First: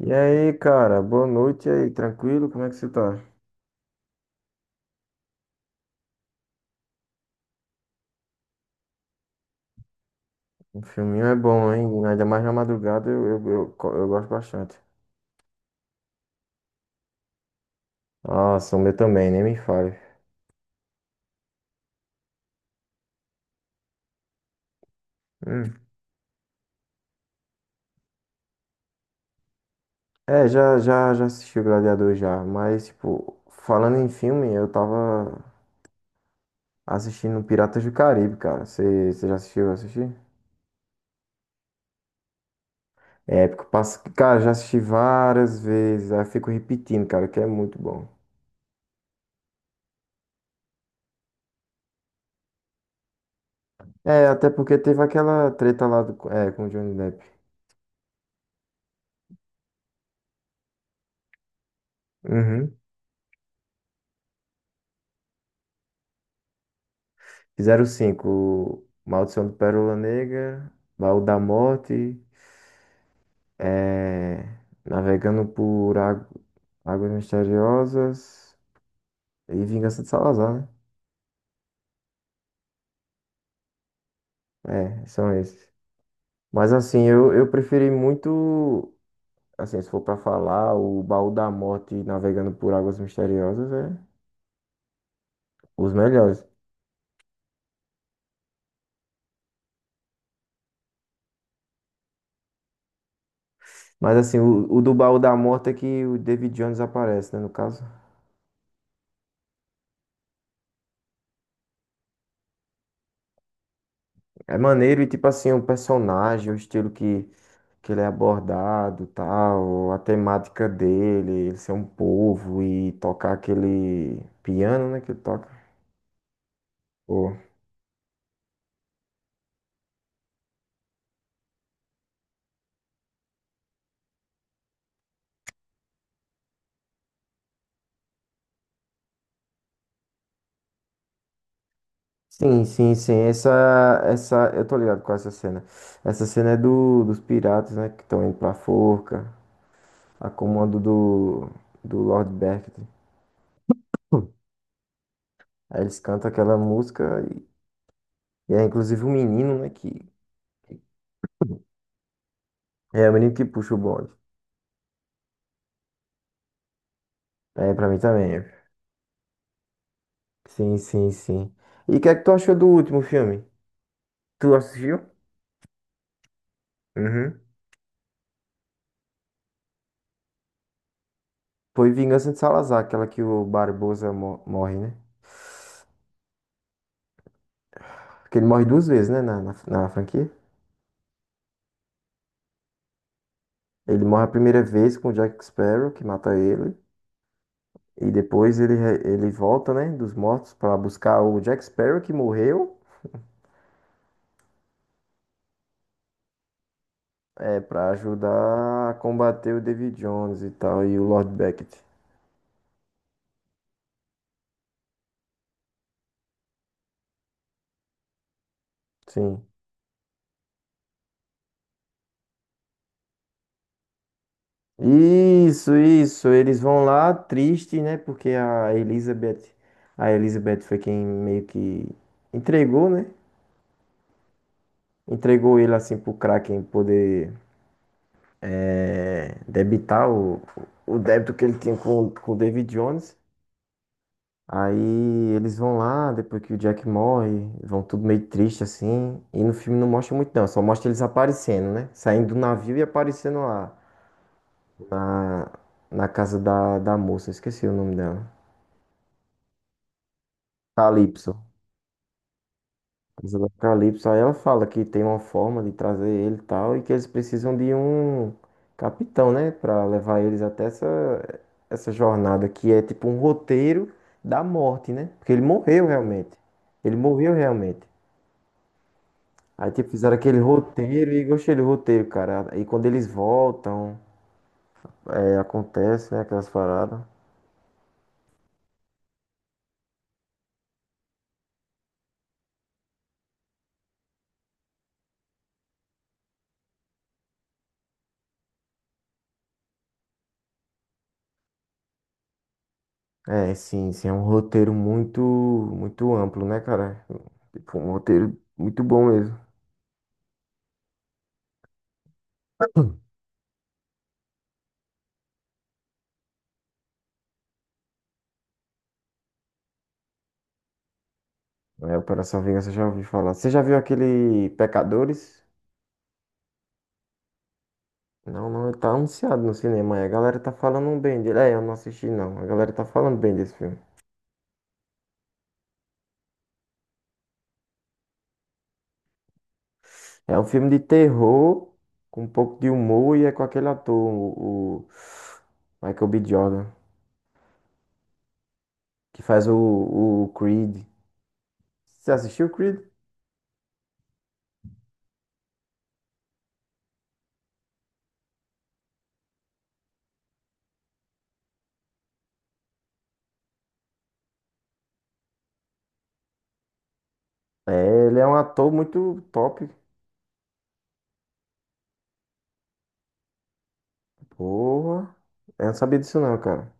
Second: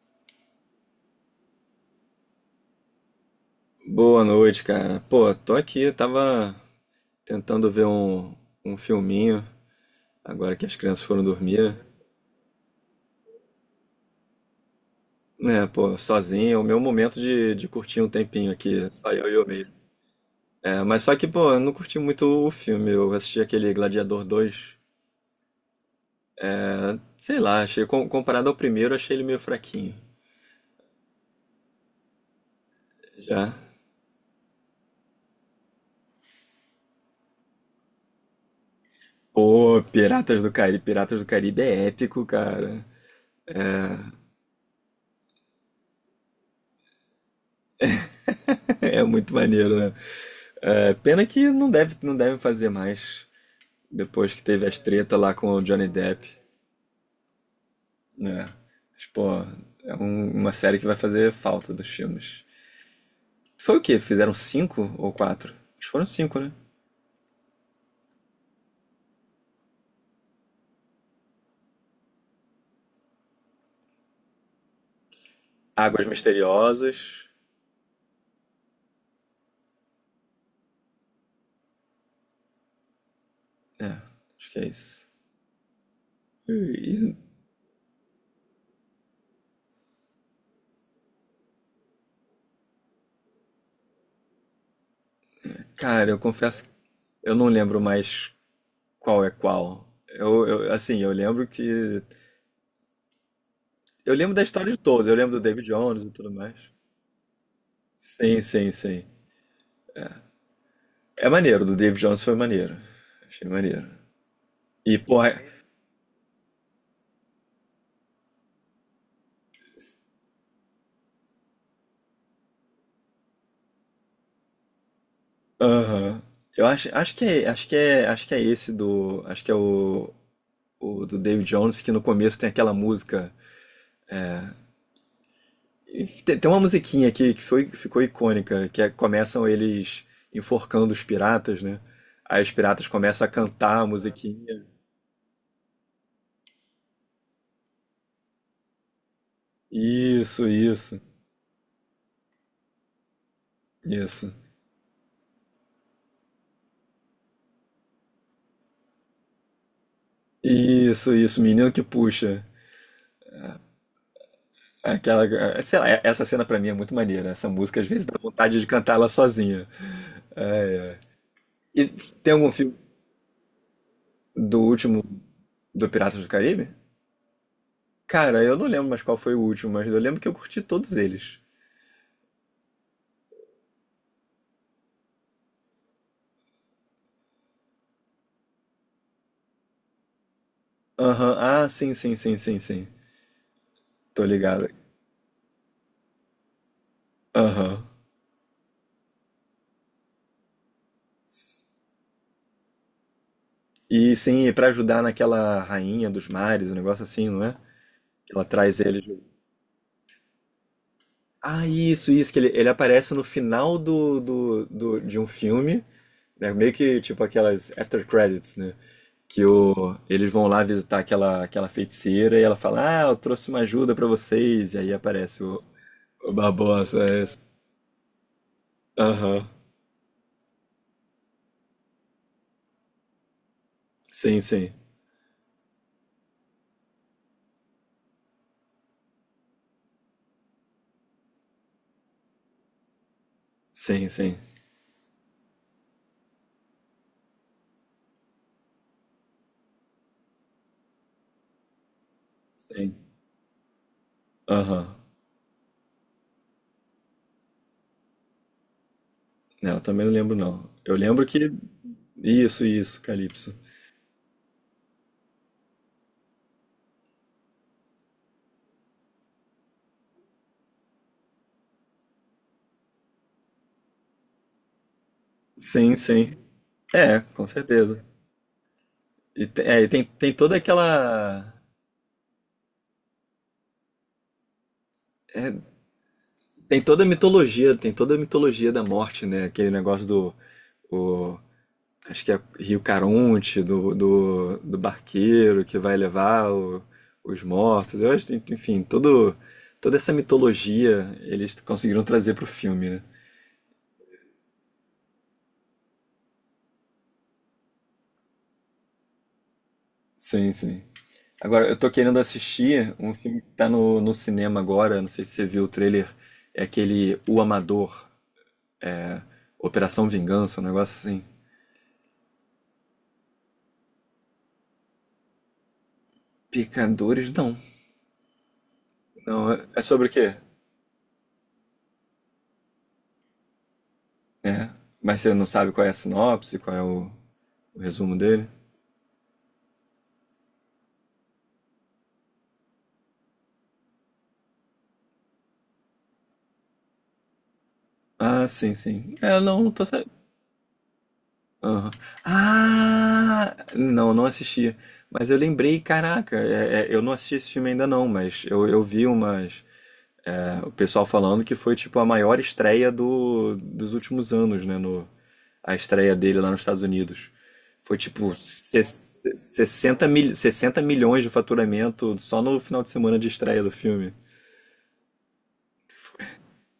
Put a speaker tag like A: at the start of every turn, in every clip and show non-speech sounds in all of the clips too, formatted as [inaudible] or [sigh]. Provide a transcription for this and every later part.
A: E aí, cara, boa noite e aí, tranquilo? Como é que você tá?
B: Boa noite, cara. Pô, tô aqui, tava tentando ver um filminho, agora que as
A: O
B: crianças foram
A: filminho é bom,
B: dormir.
A: hein? Ainda mais na madrugada eu gosto bastante.
B: Né, pô, sozinho, é o meu momento de curtir um tempinho
A: Nossa, o
B: aqui,
A: meu
B: só
A: também,
B: eu e
A: nem
B: eu
A: me
B: mesmo.
A: fale.
B: É, mas só que, pô, eu não curti muito o filme, eu assisti aquele Gladiador dois.
A: Hum.
B: Sei lá, achei, comparado ao primeiro, achei ele meio fraquinho.
A: É, já assisti o Gladiador já, mas, tipo,
B: Já.
A: falando em filme, eu tava assistindo Piratas do Caribe, cara. Você já assistiu?
B: Pô,
A: Assistir?
B: Piratas do Caribe é épico, cara. [laughs]
A: É, porque, cara, já assisti várias vezes, aí eu fico repetindo, cara, que é muito bom.
B: É muito maneiro, né? É, pena que não deve fazer mais.
A: É,
B: Depois que
A: até
B: teve
A: porque
B: as
A: teve
B: treta lá com
A: aquela
B: o
A: treta
B: Johnny
A: lá
B: Depp,
A: do, com o Johnny Depp.
B: né? Mas, pô, é uma série que vai fazer falta dos filmes.
A: Uhum.
B: Foi o quê? Fizeram cinco ou quatro? Acho que foram cinco, né?
A: Fizeram cinco. Maldição do Pérola Negra, Baú da Morte, eh, Navegando por
B: Águas
A: Águas
B: Misteriosas.
A: Misteriosas e Vingança de Salazar, né?
B: É, acho que é
A: É,
B: isso.
A: são esses.
B: E-
A: Mas assim,
B: e,
A: eu preferi muito, assim, se for pra falar, o Baú da Morte e Navegando por Águas Misteriosas é os
B: cara, eu
A: melhores.
B: confesso que eu não lembro mais qual é qual. Assim, eu lembro que. Eu
A: Mas
B: lembro
A: assim,
B: da
A: o,
B: história de
A: o do
B: todos, eu
A: Baú da
B: lembro do David
A: Morte é
B: Jones
A: que
B: e
A: o
B: tudo
A: David
B: mais.
A: Jones aparece, né, no caso.
B: Sim, sim, sim. É maneiro, do David Jones foi maneiro. Achei maneiro.
A: É
B: E,
A: maneiro e tipo
B: porra.
A: assim, o personagem, o estilo que ele é abordado, tal, a temática dele, ele ser um povo e tocar aquele piano, né, que ele toca.
B: Aham. Eu acho que
A: Pô.
B: é esse do, acho que é o do David Jones que no começo tem aquela música. E tem uma musiquinha aqui que ficou icônica, que é, começam eles enforcando os piratas, né? Aí os
A: Sim,
B: piratas
A: sim, sim,
B: começam a cantar a
A: essa, eu
B: musiquinha.
A: tô ligado com essa cena. Essa cena é do, dos piratas, né, que estão indo pra forca, a
B: Isso,
A: comando
B: isso,
A: do Lord Beckett.
B: isso.
A: Aí eles cantam aquela música e é inclusive o menino, né,
B: Isso, menino que puxa.
A: é o menino que puxa o bonde.
B: Aquela, sei lá, essa cena pra mim é muito maneira. Essa
A: É,
B: música às
A: pra mim
B: vezes dá
A: também.
B: vontade de cantar ela sozinha.
A: Sim, sim, sim.
B: E
A: E o que é que tu
B: tem algum
A: achou do
B: filme
A: último filme? Tu
B: do
A: assistiu?
B: último do Piratas do Caribe?
A: Uhum.
B: Cara, eu não lembro mais qual foi o último, mas eu lembro que eu curti todos eles.
A: Foi Vingança de Salazar, aquela que o Barbosa morre, né? Porque ele morre duas vezes, né, na franquia.
B: Aham, ah, sim, sim, sim, sim, sim.
A: Ele morre
B: Tô
A: a primeira
B: ligado.
A: vez com o Jack Sparrow, que mata ele.
B: Aham.
A: E depois ele volta, né, dos mortos pra buscar o Jack Sparrow, que morreu,
B: E sim, e pra ajudar naquela rainha dos mares, um negócio assim, não é?
A: para
B: Que ela traz
A: ajudar a
B: eles.
A: combater o David Jones e tal, e o Lord
B: Ah,
A: Beckett.
B: isso, que ele aparece no final de um filme, né? Meio que tipo aquelas after credits, né? Que
A: Sim.
B: o, eles vão lá visitar aquela feiticeira e ela fala, ah, eu trouxe uma ajuda pra vocês. E aí aparece o,
A: Isso, isso.
B: o
A: Eles vão
B: Barbosa.
A: lá
B: É esse.
A: triste, né, porque a Elizabeth,
B: Aham.
A: a Elizabeth foi quem meio que entregou, né?
B: Sim, sim.
A: Entregou ele assim pro Kraken poder debitar o débito que ele tinha com o David Jones.
B: Sim, sim,
A: Aí eles vão lá, depois que o Jack morre, vão tudo meio triste assim. E no filme não mostra muito não, só mostra eles aparecendo, né? Saindo do navio e
B: sim.
A: aparecendo lá
B: Aham.
A: na, na casa da moça, esqueci o nome dela.
B: Não, eu também não lembro, não. Eu lembro
A: Calypso.
B: que. Isso,
A: Casa do
B: Calypso.
A: Apocalipse. Aí ela fala que tem uma forma de trazer ele e tal, e que eles precisam de um capitão, né? Pra levar eles até essa jornada, que é tipo um roteiro da morte, né? Porque ele morreu
B: Sim,
A: realmente.
B: sim.
A: Ele
B: É,
A: morreu
B: com
A: realmente.
B: certeza. E,
A: Aí
B: é, e
A: tipo,
B: tem,
A: fizeram
B: tem
A: aquele
B: toda
A: roteiro e
B: aquela.
A: gostei do roteiro, cara. E quando eles voltam,
B: É,
A: acontece, né? Aquelas
B: tem
A: paradas.
B: toda a mitologia, tem toda a mitologia da morte, né? Aquele negócio do. o- Acho que é Rio Caronte, do barqueiro que vai levar os mortos. Eu acho, que, enfim, toda essa mitologia eles conseguiram trazer pro filme, né?
A: É, sim, sim, é um roteiro muito, muito amplo, né, cara? Tipo, um roteiro muito bom mesmo.
B: Sim, sim. Agora, eu tô querendo assistir um filme que tá no cinema agora, não sei se você viu o trailer, é aquele O Amador, Operação Vingança, um negócio assim.
A: É, Operação Vingança, já ouvi falar. Você já viu aquele Pecadores?
B: Pecadores, não.
A: Não, não, ele tá anunciado no
B: Não, é
A: cinema. Aí
B: sobre
A: a
B: o quê?
A: galera tá falando bem dele. É, eu não assisti, não. A galera tá falando bem desse filme.
B: É, mas você não sabe qual é a sinopse, qual é o resumo dele?
A: É um filme de terror, com um pouco de humor, e é com aquele ator, o Michael B. Jordan,
B: Ah, sim, sim.
A: que
B: É,
A: faz o,
B: não, não tô sabendo.
A: o Creed.
B: Aham.
A: Você assistiu o Creed?
B: Ah, não, não assisti. Mas eu lembrei, caraca, é, eu não assisti esse filme ainda não, mas eu vi umas. O pessoal falando que foi tipo a maior estreia dos últimos anos, né? No, a estreia dele lá nos Estados Unidos. Foi
A: É, ele é um
B: tipo
A: ator muito
B: ses-
A: top.
B: 60, mil, 60 milhões de faturamento só no final de semana de estreia do filme.
A: Porra. Eu não sabia disso, não, cara.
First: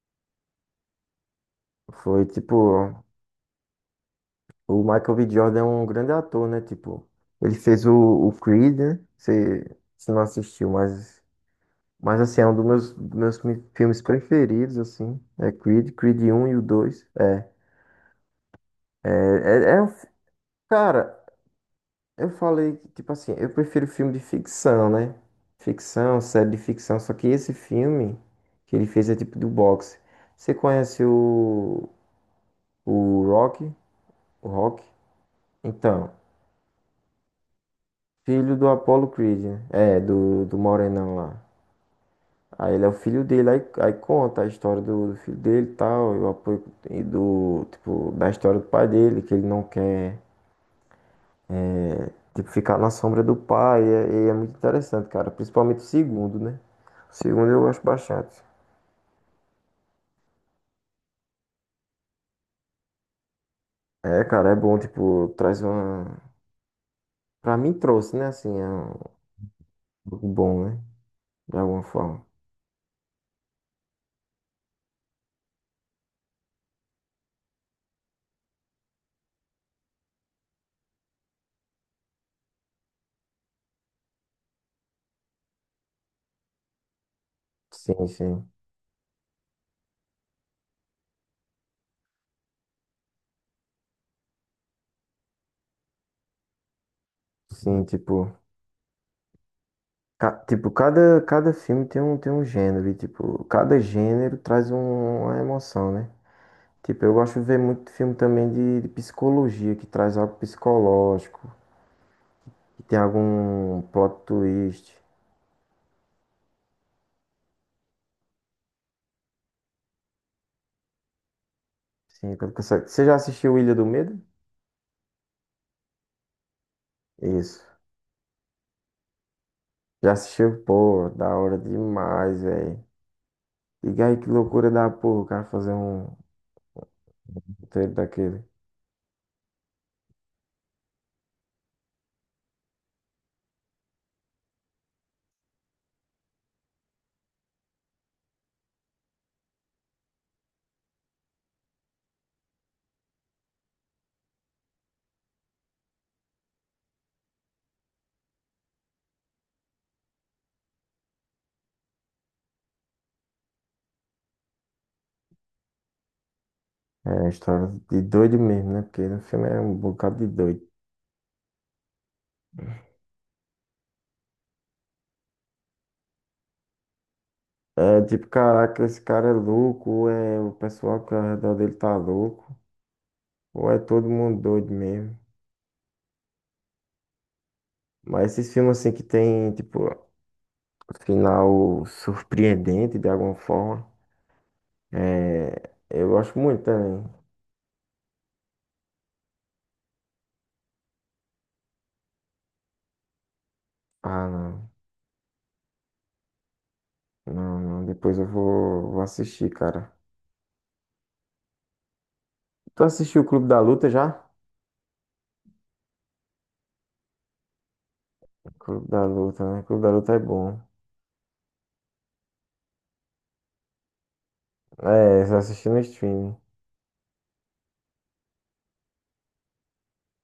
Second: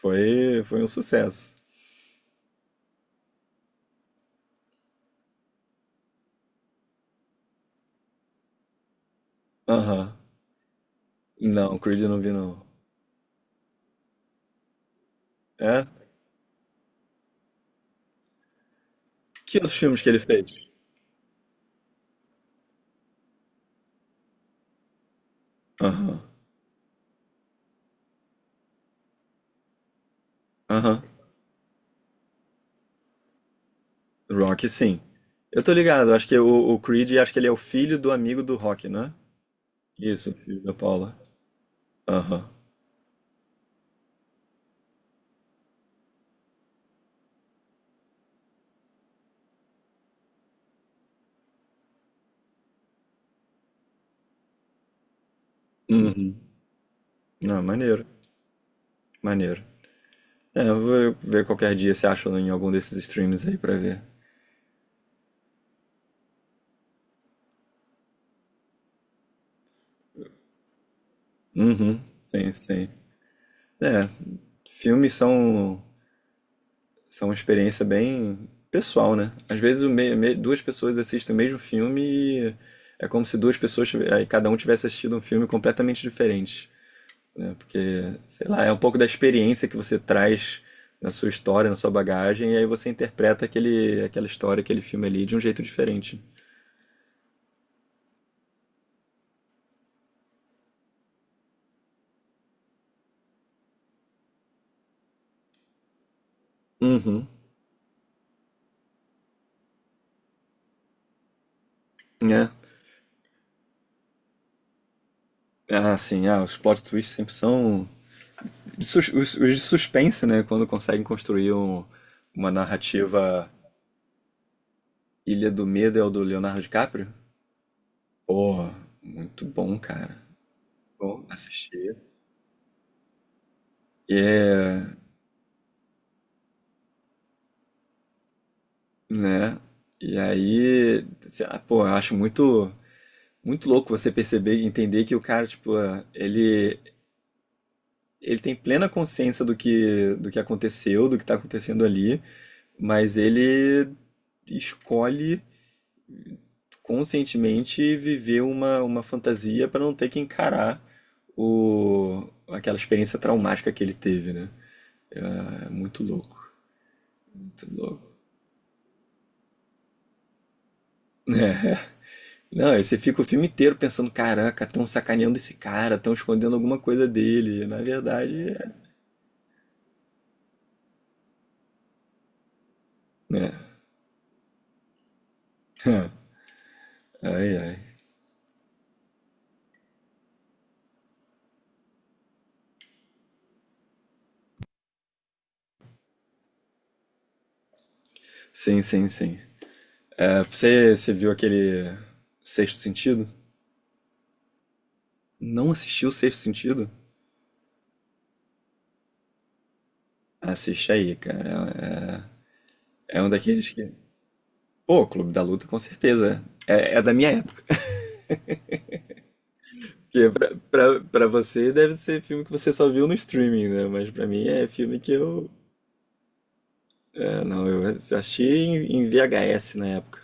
B: Foi um sucesso.
A: Foi tipo. O Michael B. Jordan é um grande ator, né? Tipo, ele fez o Creed, né? Você
B: Aham.
A: não assistiu, mas,
B: Não, Creed eu não vi
A: assim, é um
B: não.
A: dos meus filmes preferidos, assim. É
B: É?
A: Creed, Creed um e o 2. É,
B: Que
A: é,
B: outros
A: é um
B: filmes
A: fi-
B: que ele fez?
A: Cara, eu falei que, tipo assim, eu prefiro filme de ficção, né?
B: Aham.
A: Ficção, série de ficção. Só que esse filme que ele fez é tipo do boxe. Você
B: Aham.
A: conhece o Rock? O
B: Rock,
A: Rock?
B: sim. Eu tô
A: Então.
B: ligado, acho que o Creed, acho que ele é o filho do amigo
A: Filho
B: do
A: do
B: Rock,
A: Apollo
B: né?
A: Creed, né? É,
B: Isso,
A: do
B: filho da
A: Morenão
B: Paula.
A: lá.
B: Aham.
A: Aí ele é o filho dele, aí conta a história do filho dele e tal, e o apoio e do, tipo, da história do pai dele, que ele não quer, tipo, ficar na sombra do pai, e é muito interessante, cara, principalmente o
B: Uhum.
A: segundo, né? O segundo eu
B: Não,
A: gosto
B: maneiro,
A: bastante.
B: maneiro. É, eu vou ver qualquer dia se acha em algum desses streams aí pra ver.
A: É, cara, é bom, tipo, traz uma... Pra mim trouxe, né, assim, é algo bom, né? De alguma
B: Uhum,
A: forma.
B: sim, sim. É, filmes são uma experiência bem pessoal, né? Às vezes duas pessoas assistem o mesmo filme e é como se duas pessoas, aí cada um tivesse assistido um filme completamente diferente, né?
A: Sim,
B: Porque, sei
A: sim.
B: lá, é um pouco da experiência que você traz na sua história, na sua bagagem, e aí você interpreta aquela história, aquele filme ali de um jeito diferente.
A: Sim, tipo... Tipo, cada filme tem um gênero, e tipo, cada gênero traz uma emoção, né? Tipo, eu
B: Uhum.
A: gosto de ver muito filme também de psicologia, que traz algo psicológico,
B: É,
A: que tem algum plot twist.
B: ah, sim, ah, os plot twists sempre são de os de suspense, né? Quando conseguem construir
A: Sim,
B: uma
A: você já
B: narrativa.
A: assistiu Ilha do Medo?
B: Ilha do Medo é o do Leonardo DiCaprio.
A: Isso.
B: Porra, muito bom,
A: Já
B: cara.
A: assistiu? Pô,
B: Bom
A: da hora
B: assistir.
A: demais, velho. E aí, que loucura
B: É,
A: da porra, o cara fazer um roteiro daquele.
B: né? E aí, sei lá, pô, eu acho muito muito louco você perceber e entender que o cara, tipo, ah, ele tem plena consciência do que aconteceu, do que tá acontecendo ali, mas ele escolhe conscientemente viver uma fantasia para não ter que encarar aquela experiência traumática que ele teve, né? É muito louco,
A: É, história
B: muito
A: de
B: louco.
A: doido mesmo, né? Porque no filme é um bocado de doido.
B: Não, aí você fica o filme inteiro pensando, caraca, estão sacaneando esse cara, estão escondendo alguma coisa dele. E, na
A: É tipo,
B: verdade,
A: caraca,
B: é.
A: esse cara é louco, ou é o pessoal que ao redor dele tá louco,
B: Né?
A: ou é todo mundo doido mesmo.
B: [laughs] Ai, ai.
A: Mas esses filmes assim que tem, tipo, final surpreendente de alguma forma, eu gosto muito também.
B: Sim, sim, sim. É, você viu aquele Sexto Sentido?
A: Ah, não,
B: Não assistiu o Sexto Sentido?
A: não, não, depois eu vou assistir, cara.
B: Assiste aí, cara.
A: Tu
B: É,
A: assistiu
B: é
A: o
B: um
A: Clube da
B: daqueles
A: Luta
B: que.
A: já?
B: Pô, Clube da Luta, com certeza. É da minha época.
A: Clube da Luta, né? Clube da Luta é
B: Porque pra,
A: bom.
B: pra, pra você deve ser filme que você só viu no streaming, né? Mas pra mim é filme que
A: É, só
B: eu.
A: assisti no streaming.
B: É, não, eu assisti em VHS na época.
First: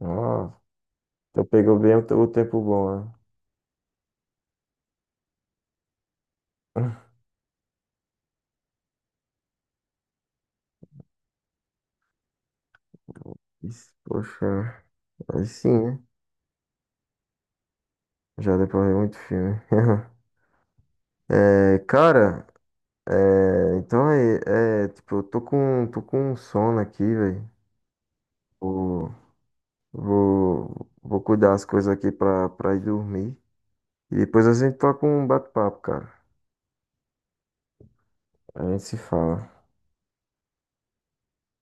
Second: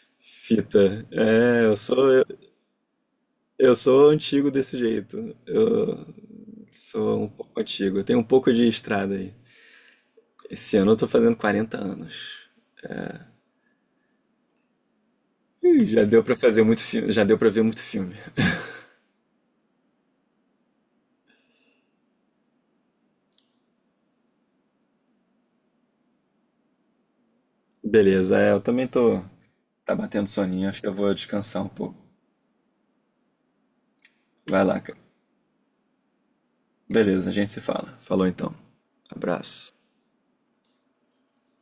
A: Ó,
B: Fita.
A: então
B: É,
A: pegou
B: eu
A: bem
B: sou,
A: o
B: eu,
A: o tempo bom, né?
B: eu sou antigo desse jeito. Eu sou um pouco antigo. Eu tenho um pouco de estrada aí. Esse ano eu tô fazendo 40 anos.
A: [laughs] Isso, poxa, aí sim,
B: Ih,
A: né?
B: já deu pra fazer muito filme, já deu pra ver muito filme.
A: Já deu pra ver muito filme. [laughs] É, cara, é, então tipo, eu tô com um sono aqui, velho.
B: Beleza, é, eu também
A: Vou,
B: tô. Tá batendo soninho, acho que
A: vou,
B: eu vou
A: vou cuidar
B: descansar
A: as
B: um
A: coisas
B: pouco.
A: aqui pra ir dormir. E depois a
B: Vai
A: gente
B: lá, cara.
A: toca um bate-papo, cara.
B: Beleza, a gente se fala. Falou então.
A: A gente se fala.
B: Abraço.